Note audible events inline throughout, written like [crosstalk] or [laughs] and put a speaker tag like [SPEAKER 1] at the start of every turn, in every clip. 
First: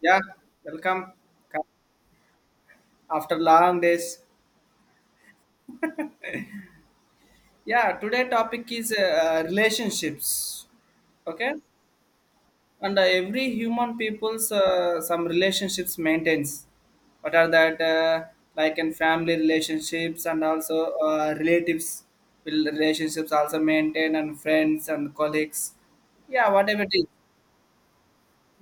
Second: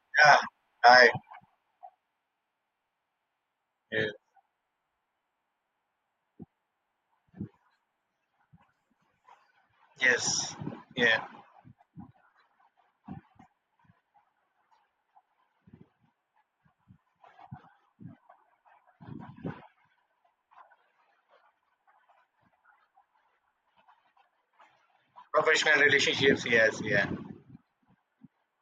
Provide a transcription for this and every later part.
[SPEAKER 1] Yeah,
[SPEAKER 2] Yeah, right.
[SPEAKER 1] welcome. Come after long
[SPEAKER 2] Yeah.
[SPEAKER 1] days. Yeah, today topic is
[SPEAKER 2] Yes.
[SPEAKER 1] relationships.
[SPEAKER 2] Yeah.
[SPEAKER 1] Okay, and every human people's some relationships maintains. What are that like in family relationships and also relatives will relationships also maintain, and friends and colleagues.
[SPEAKER 2] Professional relationships.
[SPEAKER 1] Yeah,
[SPEAKER 2] Yes.
[SPEAKER 1] whatever it is,
[SPEAKER 2] Yeah.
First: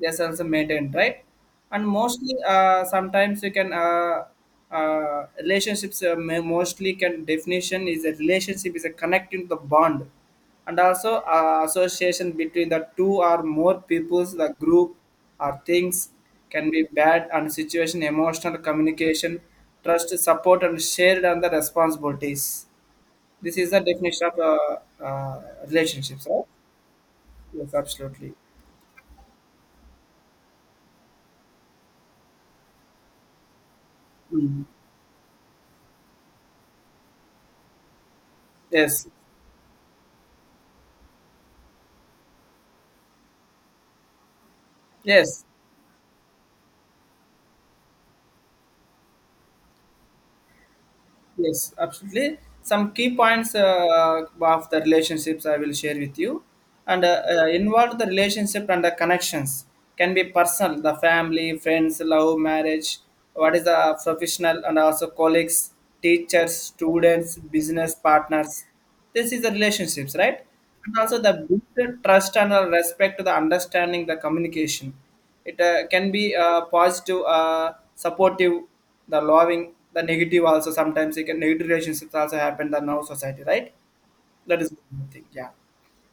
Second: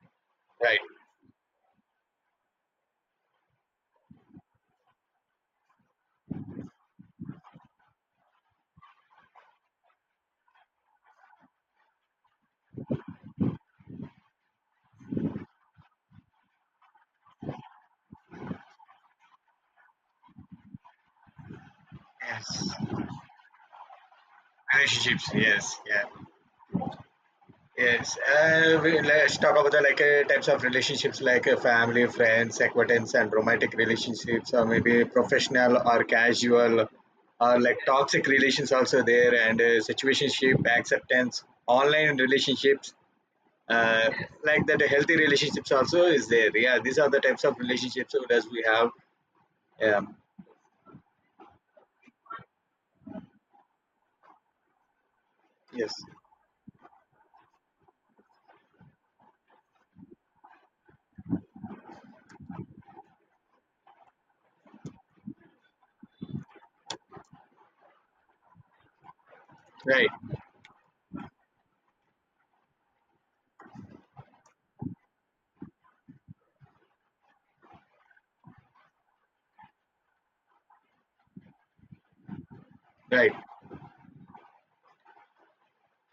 [SPEAKER 1] yes, also
[SPEAKER 2] Right.
[SPEAKER 1] maintained, right. And mostly sometimes you can relationships mostly can definition is, a relationship is a connecting the bond and also association between the two or more peoples, the group or things. Can be bad and situation emotional communication, trust, support, and shared and the responsibilities.
[SPEAKER 2] Yes.
[SPEAKER 1] This is the definition of
[SPEAKER 2] Relationships.
[SPEAKER 1] uh,
[SPEAKER 2] Yes. Yeah.
[SPEAKER 1] relationships, right? Yes,
[SPEAKER 2] Yes.
[SPEAKER 1] absolutely.
[SPEAKER 2] We, let's talk about the types of relationships like family, friends, acquaintance, and romantic relationships,
[SPEAKER 1] Mm.
[SPEAKER 2] or maybe professional or casual, or like toxic relations also
[SPEAKER 1] Yes,
[SPEAKER 2] there, and situationship, acceptance, online relationships. Uh, healthy
[SPEAKER 1] yes.
[SPEAKER 2] relationships also is there. Yeah, these are the types of relationships that we have. Yeah.
[SPEAKER 1] Yes, absolutely. Some key points of the relationships I will
[SPEAKER 2] Yes,
[SPEAKER 1] share with you, and involve the relationship and the connections can be personal, the family, friends, love, marriage. What is the professional and also colleagues, teachers, students, business partners. This is the
[SPEAKER 2] right,
[SPEAKER 1] relationships, right? And also the build the trust and the respect to the understanding, the communication, it can be positive, supportive, the loving, the negative also. Sometimes it can negative relationships also happen in our
[SPEAKER 2] right.
[SPEAKER 1] society, right? That is one thing, yeah.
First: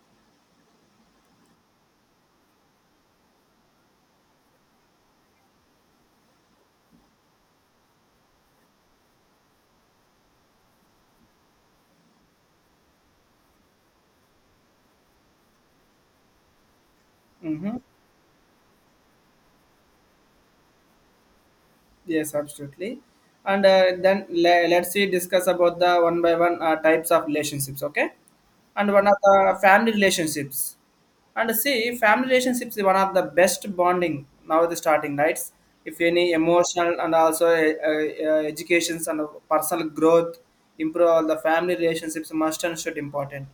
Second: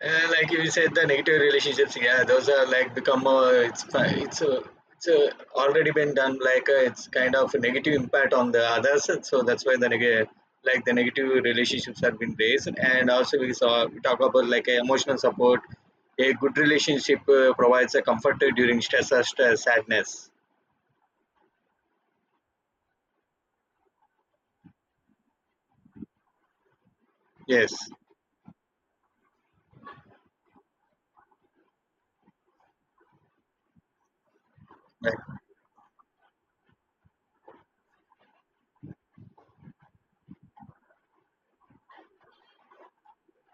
[SPEAKER 2] Like you said, the negative relationships, yeah, those are like become it's fi- it's already been done. It's kind of a negative impact on the others, and so that's why the negative like the negative relationships have been raised. And also we talk about emotional support. A good relationship
[SPEAKER 1] Mm-hmm.
[SPEAKER 2] provides a comfort during stress, sadness.
[SPEAKER 1] Yes, absolutely. And then let's see, discuss about the one by one types of
[SPEAKER 2] Yes,
[SPEAKER 1] relationships, okay, and one of the family relationships. And see, family relationships is one of the best bonding now, the starting
[SPEAKER 2] right.
[SPEAKER 1] rights. If any emotional and also educations and personal growth improve, all the family relationships must and should important.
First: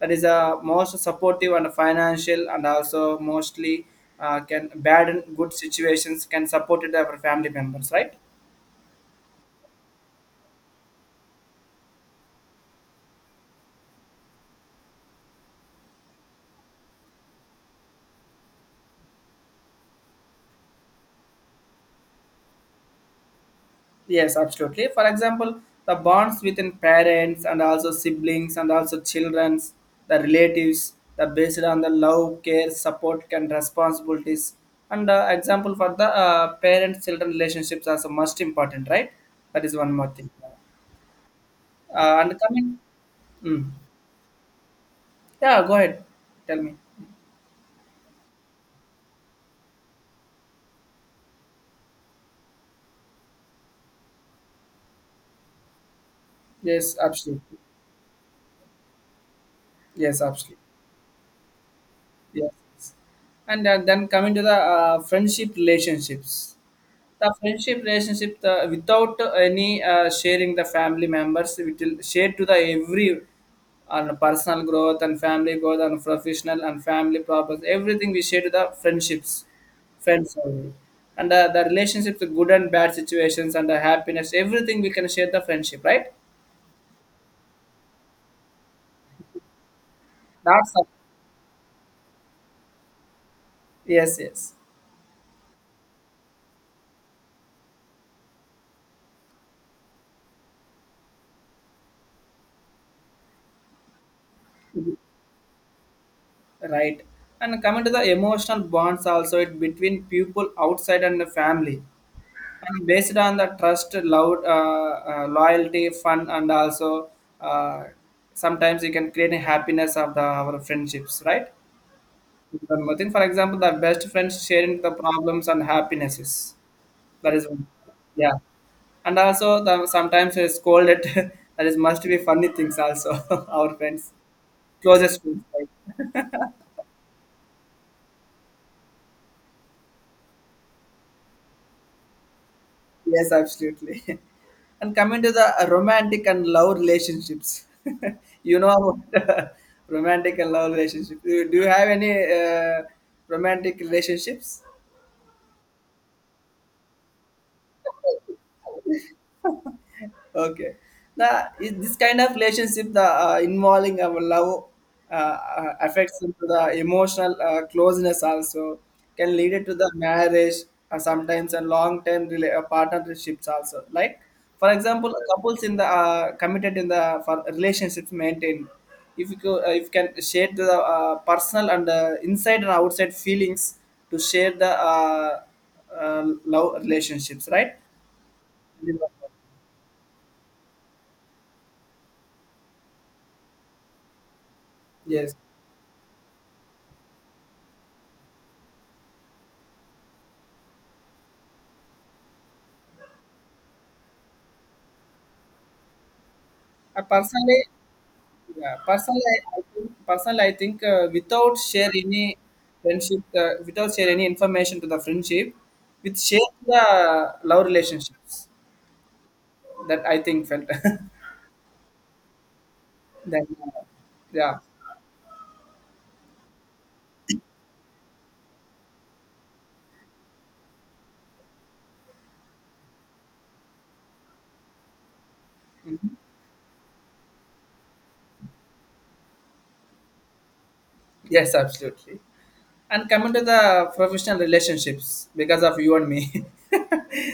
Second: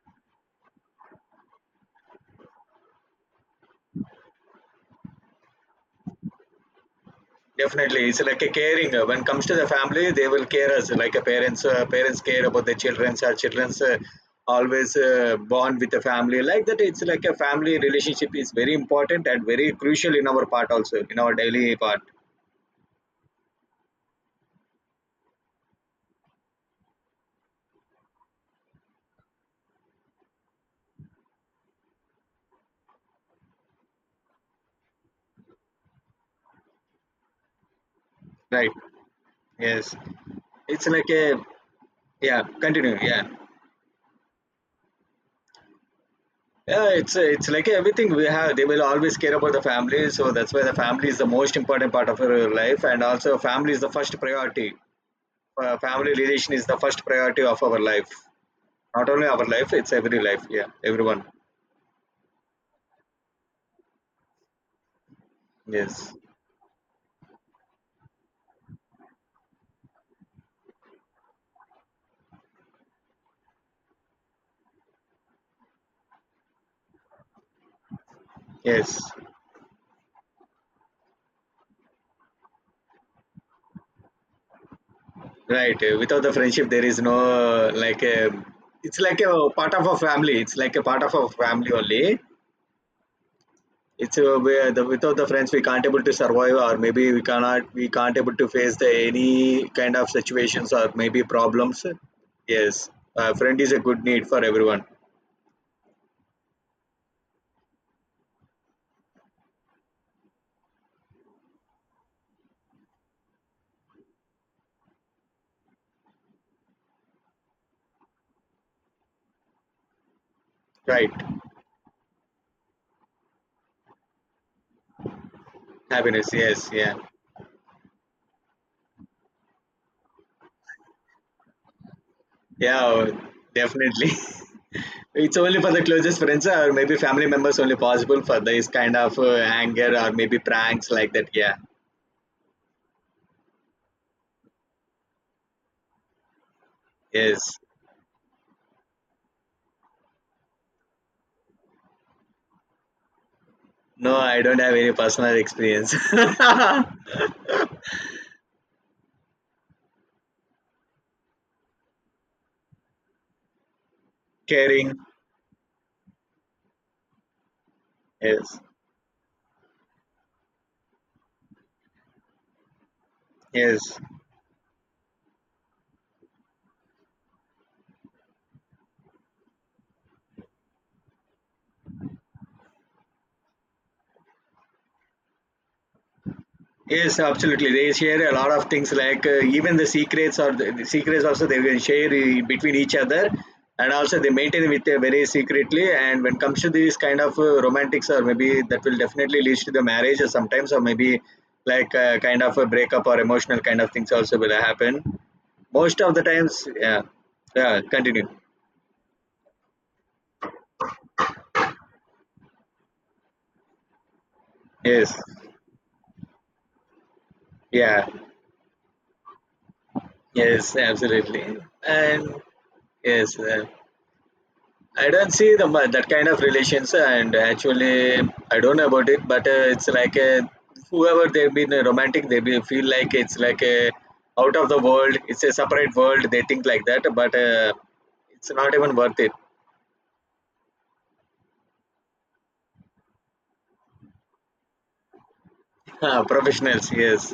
[SPEAKER 1] That is a most supportive and financial, and also mostly can bad and good situations can support it our family members,
[SPEAKER 2] Definitely,
[SPEAKER 1] right?
[SPEAKER 2] it's like a caring. When it comes to the family, they will care us like a parents. Parents care about their children. Our childrens always bond with the family like that. It's like a family relationship is very important and very crucial in our part also in our daily part.
[SPEAKER 1] Yes, absolutely. For example, the bonds within parents and also siblings and also childrens, the relatives, the based on the love, care, support, and responsibilities. And example for the parent-children relationships are the most
[SPEAKER 2] Right.
[SPEAKER 1] important, right? That is one
[SPEAKER 2] Yes.
[SPEAKER 1] more thing.
[SPEAKER 2] It's like a
[SPEAKER 1] And
[SPEAKER 2] yeah.
[SPEAKER 1] coming,
[SPEAKER 2] Continue. Yeah.
[SPEAKER 1] mm, yeah, go ahead, tell me.
[SPEAKER 2] Yeah, it's like everything we have. They will always care about the family, so that's why the family is the most important part of our life, and also family is the first priority. Family relation is the
[SPEAKER 1] Yes,
[SPEAKER 2] first priority
[SPEAKER 1] absolutely.
[SPEAKER 2] of our life, not only our life, it's every
[SPEAKER 1] Yes,
[SPEAKER 2] life,
[SPEAKER 1] absolutely.
[SPEAKER 2] yeah, everyone.
[SPEAKER 1] Yes. And then coming to the friendship
[SPEAKER 2] Yes,
[SPEAKER 1] relationships. The friendship relationship, the, without any sharing the family members, it will share to the every on personal growth and family growth and professional and family problems. Everything we share to the
[SPEAKER 2] yes,
[SPEAKER 1] friendships, friends only. And the relationships, the good and bad situations and the happiness, everything we can share the
[SPEAKER 2] right.
[SPEAKER 1] friendship, right?
[SPEAKER 2] Without the friendship there is no like a, it's like a part of a family, it's
[SPEAKER 1] That's
[SPEAKER 2] like a part of a family only.
[SPEAKER 1] yes,
[SPEAKER 2] It's
[SPEAKER 1] yes.
[SPEAKER 2] Where the, without the friends we can't able to survive, or maybe we cannot, we can't able to face the any kind of situations or maybe problems. Yes, a friend is a good need for everyone.
[SPEAKER 1] Right. And coming to the emotional bonds also it between people outside and the family. And based on the trust, love, loyalty, fun, and also uh, sometimes you can create a happiness of the, our
[SPEAKER 2] Right.
[SPEAKER 1] friendships, right? I think, for example, the best friends sharing the problems and
[SPEAKER 2] Happiness,
[SPEAKER 1] happinesses.
[SPEAKER 2] yes, yeah.
[SPEAKER 1] That is one. Yeah. And also, the, sometimes we scolded. [laughs] That is must be funny things
[SPEAKER 2] Yeah,
[SPEAKER 1] also. [laughs] Our
[SPEAKER 2] definitely.
[SPEAKER 1] friends,
[SPEAKER 2] [laughs]
[SPEAKER 1] closest
[SPEAKER 2] It's
[SPEAKER 1] friends,
[SPEAKER 2] only
[SPEAKER 1] right?
[SPEAKER 2] for the closest friends or maybe family members, only possible for this kind of anger or maybe pranks like that. Yeah.
[SPEAKER 1] Yes, absolutely. [laughs] And coming to the romantic and love
[SPEAKER 2] Yes.
[SPEAKER 1] relationships, [laughs] you know about [laughs] romantic and love relationships. Do you have any uh, romantic
[SPEAKER 2] No, I
[SPEAKER 1] relationships?
[SPEAKER 2] don't have any personal experience. [laughs]
[SPEAKER 1] Okay. Now, is this kind of relationship the involving our love
[SPEAKER 2] Caring.
[SPEAKER 1] affects into the emotional closeness
[SPEAKER 2] Yes.
[SPEAKER 1] also, can lead it to the marriage sometimes, and long term partnerships also.
[SPEAKER 2] Yes.
[SPEAKER 1] Like, for example, couples in the committed in the for relationships maintained. If you co- If can share the personal and inside and outside feelings to share the uh, love
[SPEAKER 2] Yes,
[SPEAKER 1] relationships,
[SPEAKER 2] absolutely.
[SPEAKER 1] right?
[SPEAKER 2] They share a lot of things, like even the secrets or the secrets also they will share between each other, and also they maintain with very
[SPEAKER 1] Yes.
[SPEAKER 2] secretly. And when comes to these kind of romantics, or maybe that will definitely lead to the marriage, or sometimes, or maybe kind of a breakup or emotional kind of things also will happen. Most of the times, yeah,
[SPEAKER 1] Personally,
[SPEAKER 2] yeah. Continue.
[SPEAKER 1] yeah, personally, I think without share any friendship, without share any information to the
[SPEAKER 2] Yes,
[SPEAKER 1] friendship, with share the love
[SPEAKER 2] yeah,
[SPEAKER 1] relationships. That I think felt. [laughs]
[SPEAKER 2] yes,
[SPEAKER 1] That,
[SPEAKER 2] absolutely, and yes.
[SPEAKER 1] uh, yeah,
[SPEAKER 2] I don't see that kind of relations, and actually, I don't know about it, but it's like a, whoever they've been romantic, feel like it's like a out of the world. It's a separate world. They think like that, but it's not even worth it. [laughs]
[SPEAKER 1] yes, absolutely. And coming to the professional relationships because of you and
[SPEAKER 2] Ah,
[SPEAKER 1] me. [laughs]
[SPEAKER 2] professionals, yes,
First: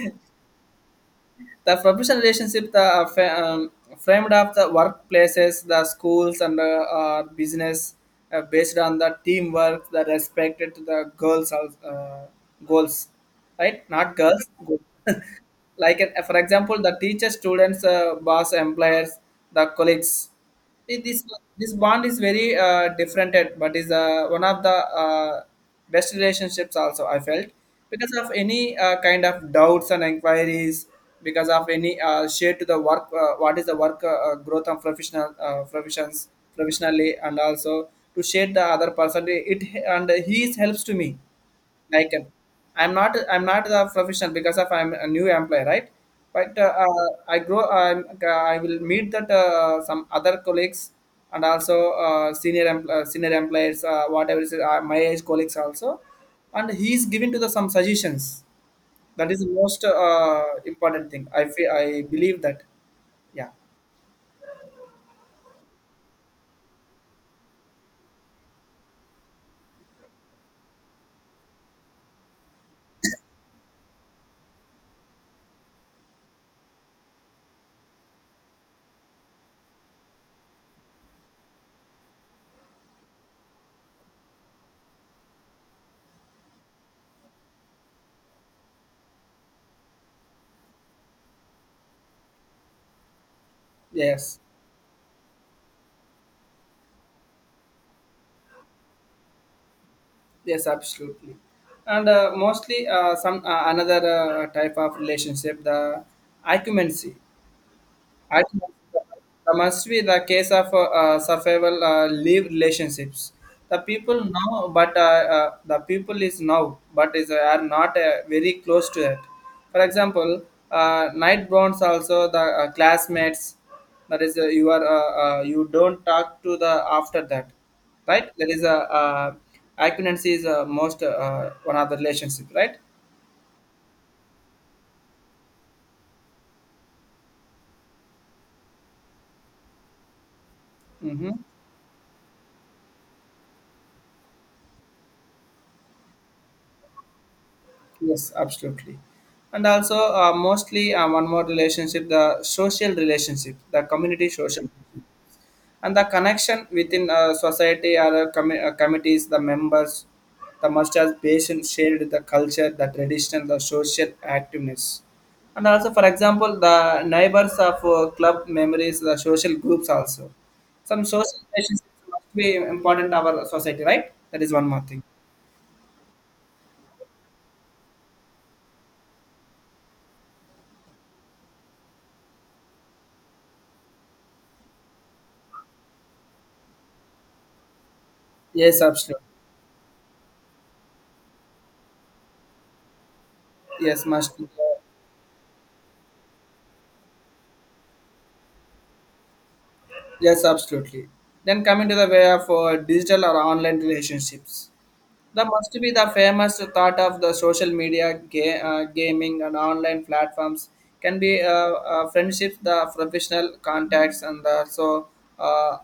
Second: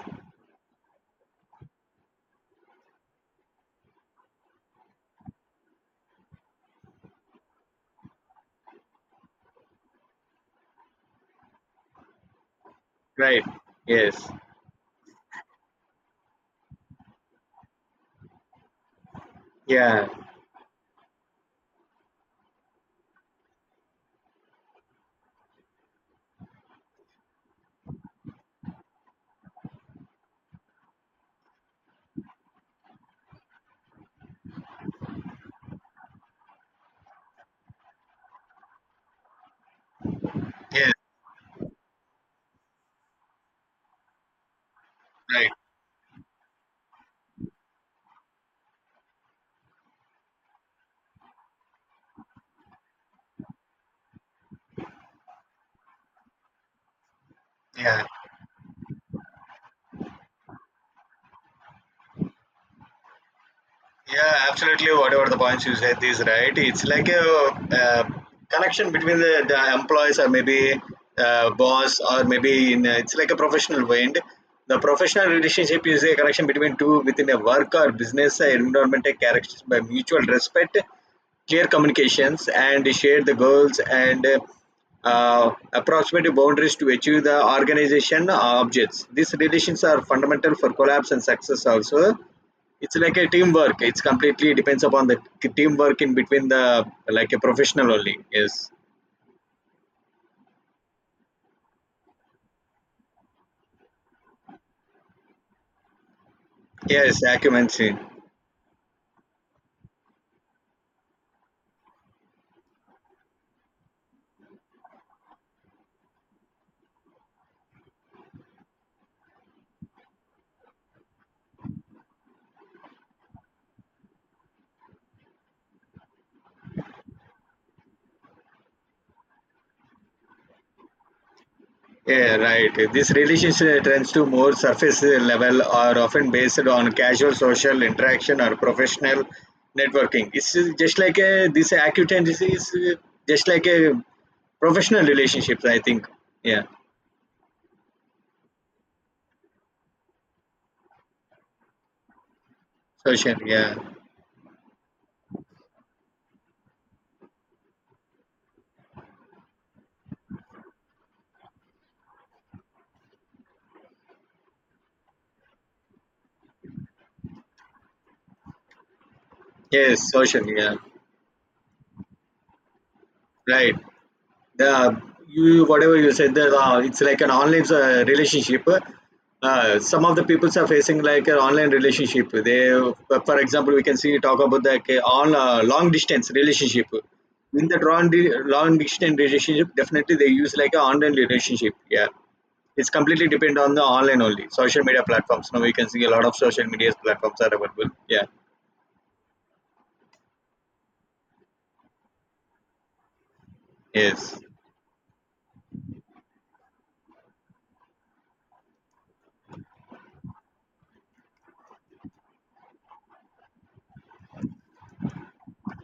[SPEAKER 1] The professional relationship the framed of the workplaces, the schools, and the business based on the teamwork, the respected to the girls, uh, goals,
[SPEAKER 2] right,
[SPEAKER 1] right? Not
[SPEAKER 2] yes,
[SPEAKER 1] girls. Goals. [laughs] Like, for example, the teacher, students, boss, employers, the
[SPEAKER 2] yeah,
[SPEAKER 1] colleagues. See, This bond is very different, and but is one of the uh, best relationships. Also, I felt because of any kind of doubts and inquiries, because of any share to the work, what is the work growth and professional professions professionally, and also to share the other person, it, and he helps
[SPEAKER 2] yes,
[SPEAKER 1] to me. I can, I'm not a professional because of I'm a new
[SPEAKER 2] right,
[SPEAKER 1] employee, right? But I grow I'm, I will meet that some other colleagues and also senior employees, whatever is my age colleagues also, and he's giving to the some
[SPEAKER 2] yeah.
[SPEAKER 1] suggestions. That is the most important thing. I feel, I believe that. Yeah.
[SPEAKER 2] Yeah, absolutely. Whatever the points you said is right. It's like a, uh connection between the employees or maybe boss or maybe in a, it's like a professional wind. The professional relationship is a connection between two within a work or business environment characterized by mutual respect, clear communications, and share the goals and approximate boundaries to achieve the organization objects. These relations are fundamental for collapse and success also, it's like a teamwork. It's
[SPEAKER 1] Yes.
[SPEAKER 2] completely depends upon the teamwork in between the like a professional only. Yes,
[SPEAKER 1] Yes. Absolutely. And mostly some another type of relationship, the acumency,
[SPEAKER 2] yes, occupancy.
[SPEAKER 1] I think, must be the case of survival live relationships. The people now, but the people is now, but is are not very close to it. For example, night bonds also the classmates. That is, you are you don't talk to the after that, right? There is a acquaintance is most one of the
[SPEAKER 2] Yeah,
[SPEAKER 1] relationship,
[SPEAKER 2] right.
[SPEAKER 1] right?
[SPEAKER 2] This relationship tends to more surface level or often based on casual social interaction or professional networking. It's just like
[SPEAKER 1] Mm-hmm.
[SPEAKER 2] a, this acquaintance is just like a professional relationships. I think. Yeah,
[SPEAKER 1] Yes, absolutely. And also, mostly one more relationship, the social
[SPEAKER 2] social.
[SPEAKER 1] relationship,
[SPEAKER 2] Yeah,
[SPEAKER 1] the community social, and the connection within society or committees, the members, the must have patient shared the culture, the tradition, the social activeness. And also, for example, the neighbors of club memories, the social groups
[SPEAKER 2] yes,
[SPEAKER 1] also.
[SPEAKER 2] social. Yeah,
[SPEAKER 1] Some social relationships must be important in our
[SPEAKER 2] right.
[SPEAKER 1] society, right? That is one more
[SPEAKER 2] Yeah,
[SPEAKER 1] thing.
[SPEAKER 2] you whatever you said there, it's like an online relationship. Some of the peoples are facing like an online relationship. For example, we can see talk about the on long distance relationship. In that long
[SPEAKER 1] Yes,
[SPEAKER 2] distance
[SPEAKER 1] absolutely.
[SPEAKER 2] relationship, definitely they use like an online relationship. Yeah, it's completely depend on the
[SPEAKER 1] Yes,
[SPEAKER 2] online
[SPEAKER 1] must
[SPEAKER 2] only
[SPEAKER 1] be.
[SPEAKER 2] social media platforms. Now we can see a lot of social media platforms are available. Yeah,
[SPEAKER 1] Yes, absolutely. Then coming to the way of digital or online
[SPEAKER 2] yes,
[SPEAKER 1] relationships, that must be the famous thought of the social media, gaming, and online platforms. Can be friendships, the professional contacts, and the so, uh,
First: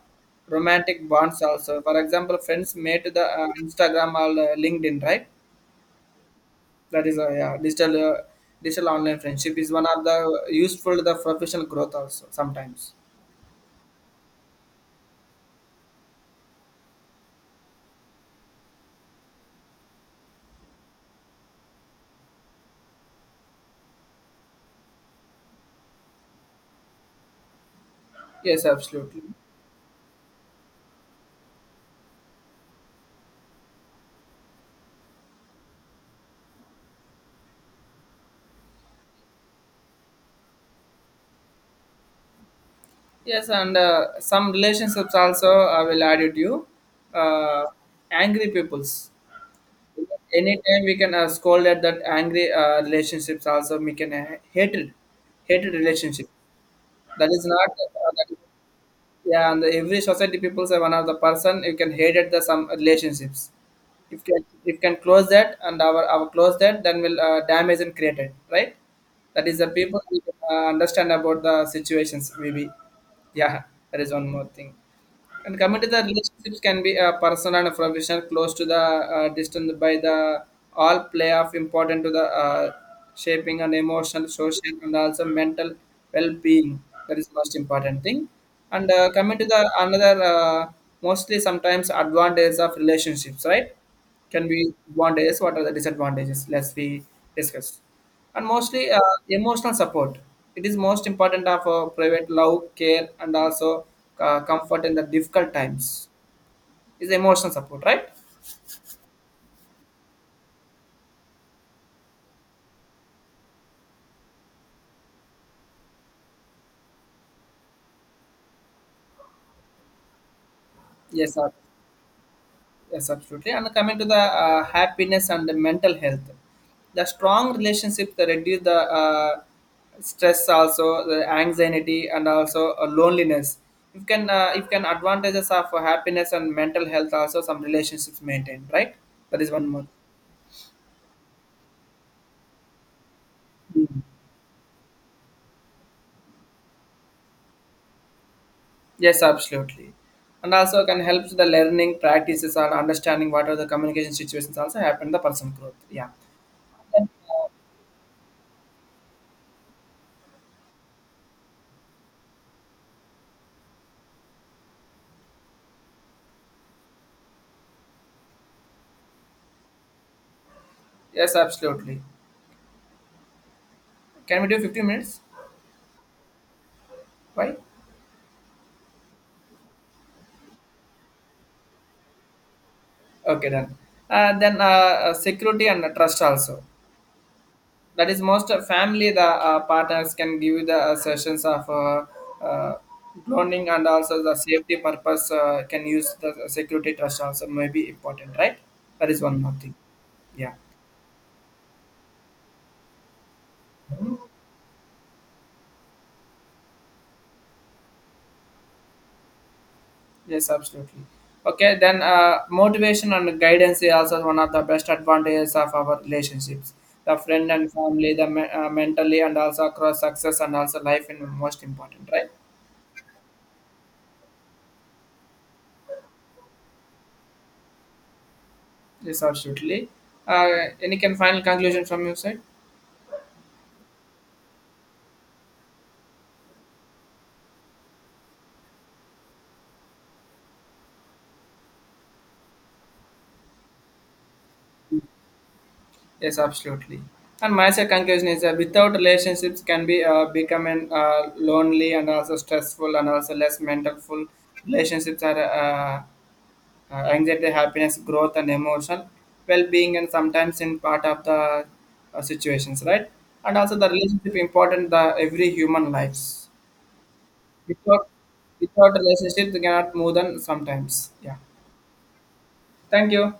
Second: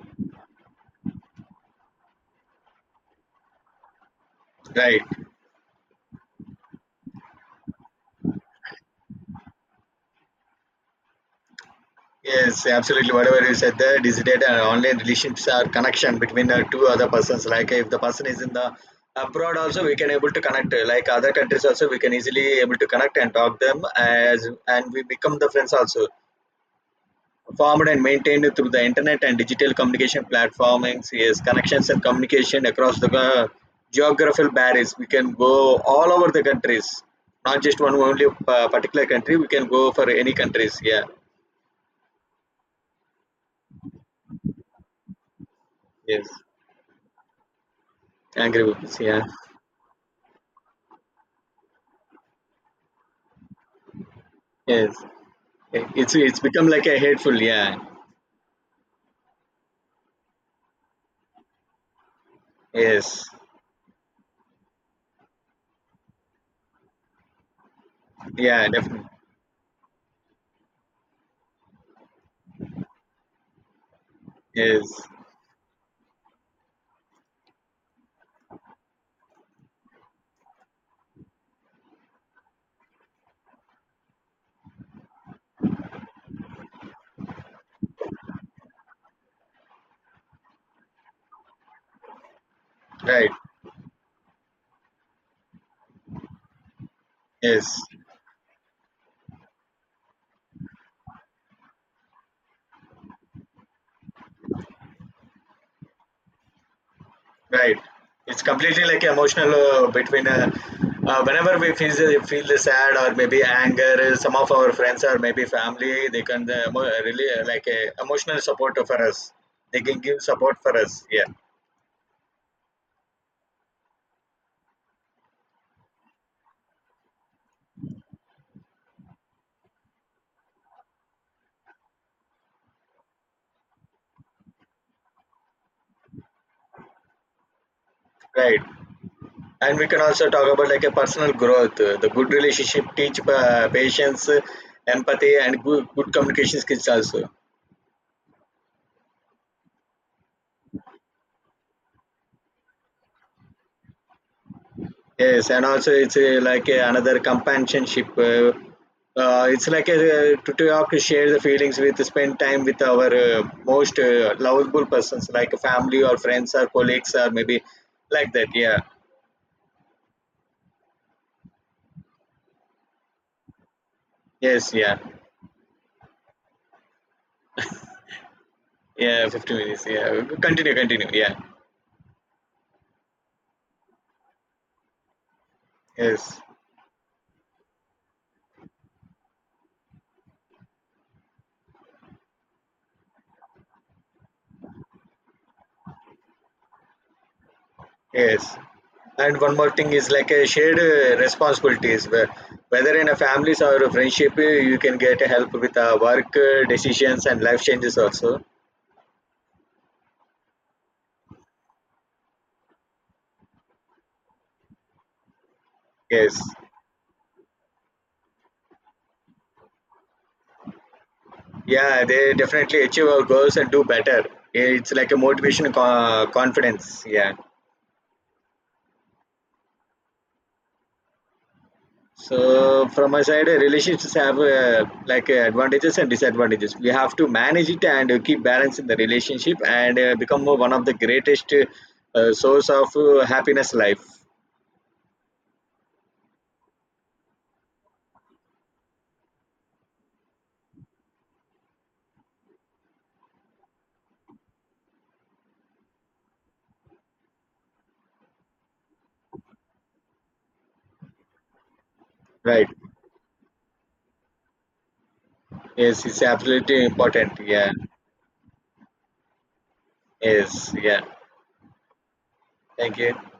[SPEAKER 1] romantic bonds. Also, for example, friends made to the Instagram or
[SPEAKER 2] right.
[SPEAKER 1] LinkedIn, right? That is a yeah, digital online friendship is one of the useful, the professional growth also
[SPEAKER 2] Yes,
[SPEAKER 1] sometimes.
[SPEAKER 2] absolutely. Whatever you said there, digital and online relationships are connection between the two other persons. Like if the person is in the abroad, also we can able to connect. Like other countries, also we can easily able to connect and talk them as and we become the friends also. Formed and maintained
[SPEAKER 1] Yes,
[SPEAKER 2] through the
[SPEAKER 1] absolutely.
[SPEAKER 2] internet and digital communication platforms. Yes, connections and communication across the geographical barriers. We can go all over the countries, not just one only particular country. We can go for any countries. Yeah.
[SPEAKER 1] Yes, and some relationships also I will add
[SPEAKER 2] Yes.
[SPEAKER 1] it you. Uh, Angry
[SPEAKER 2] Agree with this.
[SPEAKER 1] peoples.
[SPEAKER 2] Yeah.
[SPEAKER 1] Anytime we can scold at that angry relationships also we can
[SPEAKER 2] Yes.
[SPEAKER 1] hated
[SPEAKER 2] It's
[SPEAKER 1] relationship.
[SPEAKER 2] it's become like a
[SPEAKER 1] That
[SPEAKER 2] hateful,
[SPEAKER 1] is not.
[SPEAKER 2] yeah.
[SPEAKER 1] Yeah, and every society people say one of the person you can hate at the some
[SPEAKER 2] Yes.
[SPEAKER 1] relationships. If can, if can close that and our close that, then will damage and created,
[SPEAKER 2] Yeah,
[SPEAKER 1] right.
[SPEAKER 2] definitely.
[SPEAKER 1] That is the people understand about the situations maybe. Yeah, that is one more thing.
[SPEAKER 2] Yes.
[SPEAKER 1] And coming to the relationships, can be a personal and professional, close to the distant by the all play of important to the shaping and emotional, social, and also mental well-being. That is the most important thing. And coming to the another, mostly sometimes advantages of
[SPEAKER 2] Right.
[SPEAKER 1] relationships, right? Can be advantages. What are the disadvantages? Let's we
[SPEAKER 2] Yes.
[SPEAKER 1] discuss, and mostly emotional support. It is most important of private love, care, and also comfort in the difficult times. Is emotional
[SPEAKER 2] Right.
[SPEAKER 1] support, right?
[SPEAKER 2] It's completely like emotional between whenever we feel feel the sad or maybe anger, some of our friends or maybe family, they can really like a emotional support for us. They can give support for us. Yeah.
[SPEAKER 1] Yes, sir. Yes, absolutely. And coming to the happiness and the mental health, the strong relationship that reduce the stress, also the anxiety, and also loneliness. You can, you can advantages of happiness and mental health also some relationships
[SPEAKER 2] Right.
[SPEAKER 1] maintained, right? That is one
[SPEAKER 2] And
[SPEAKER 1] more.
[SPEAKER 2] we can also talk about like a personal growth. The good relationship teach patience, empathy, and good communication skills also.
[SPEAKER 1] Yes, absolutely. And also can help the learning practices and understanding what are the communication situations also happen the
[SPEAKER 2] Yes,
[SPEAKER 1] person
[SPEAKER 2] and
[SPEAKER 1] growth.
[SPEAKER 2] also
[SPEAKER 1] Yeah.
[SPEAKER 2] it's
[SPEAKER 1] Then,
[SPEAKER 2] another companionship. It's like a, to talk, share the feelings with, spend time with our most lovable persons, like family or friends or colleagues or maybe like that. Yeah.
[SPEAKER 1] yes, absolutely. Can we do
[SPEAKER 2] Yes.
[SPEAKER 1] 15
[SPEAKER 2] Yeah.
[SPEAKER 1] minutes? Why?
[SPEAKER 2] Yeah. 50 minutes. Yeah. Continue. Continue. Yeah.
[SPEAKER 1] Okay, done. Then Security and trust
[SPEAKER 2] Yes.
[SPEAKER 1] also. That is most family, the partners can give you the sessions of uh, cloning and also the safety purpose can use the security trust also may be important,
[SPEAKER 2] Yes.
[SPEAKER 1] right? That is
[SPEAKER 2] And
[SPEAKER 1] one more
[SPEAKER 2] one more
[SPEAKER 1] thing.
[SPEAKER 2] thing is like a
[SPEAKER 1] Yeah.
[SPEAKER 2] shared responsibilities. Whether in a families or a friendship, you can get help with work decisions and life changes also.
[SPEAKER 1] Yes, absolutely. Okay, then motivation and guidance is also one of the best advantages of our
[SPEAKER 2] Yes.
[SPEAKER 1] relationships. The friend and family, the mentally, and also across success and also life in most
[SPEAKER 2] Yeah,
[SPEAKER 1] important, right?
[SPEAKER 2] they definitely achieve our goals and do better. It's like a motivation, confidence. Yeah.
[SPEAKER 1] Yes, absolutely. Uh, any can final conclusion from your side?
[SPEAKER 2] So from my side, relationships have advantages and disadvantages. We have to manage it and keep balance in the relationship and become one of the greatest source of happiness life.
[SPEAKER 1] Yes, absolutely. And my second conclusion is without relationships can be becoming lonely and also stressful and also less mental full. Relationships are anxiety, happiness, growth, and emotional well-being, and sometimes in part of the
[SPEAKER 2] Right.
[SPEAKER 1] situations, right? And also the relationship important the every human
[SPEAKER 2] Yes, it's
[SPEAKER 1] lives.
[SPEAKER 2] absolutely important. Yeah.
[SPEAKER 1] Without without relationship, they cannot move on
[SPEAKER 2] Yes. Yeah.
[SPEAKER 1] sometimes. Yeah.
[SPEAKER 2] Thank
[SPEAKER 1] Thank
[SPEAKER 2] you.
[SPEAKER 1] you.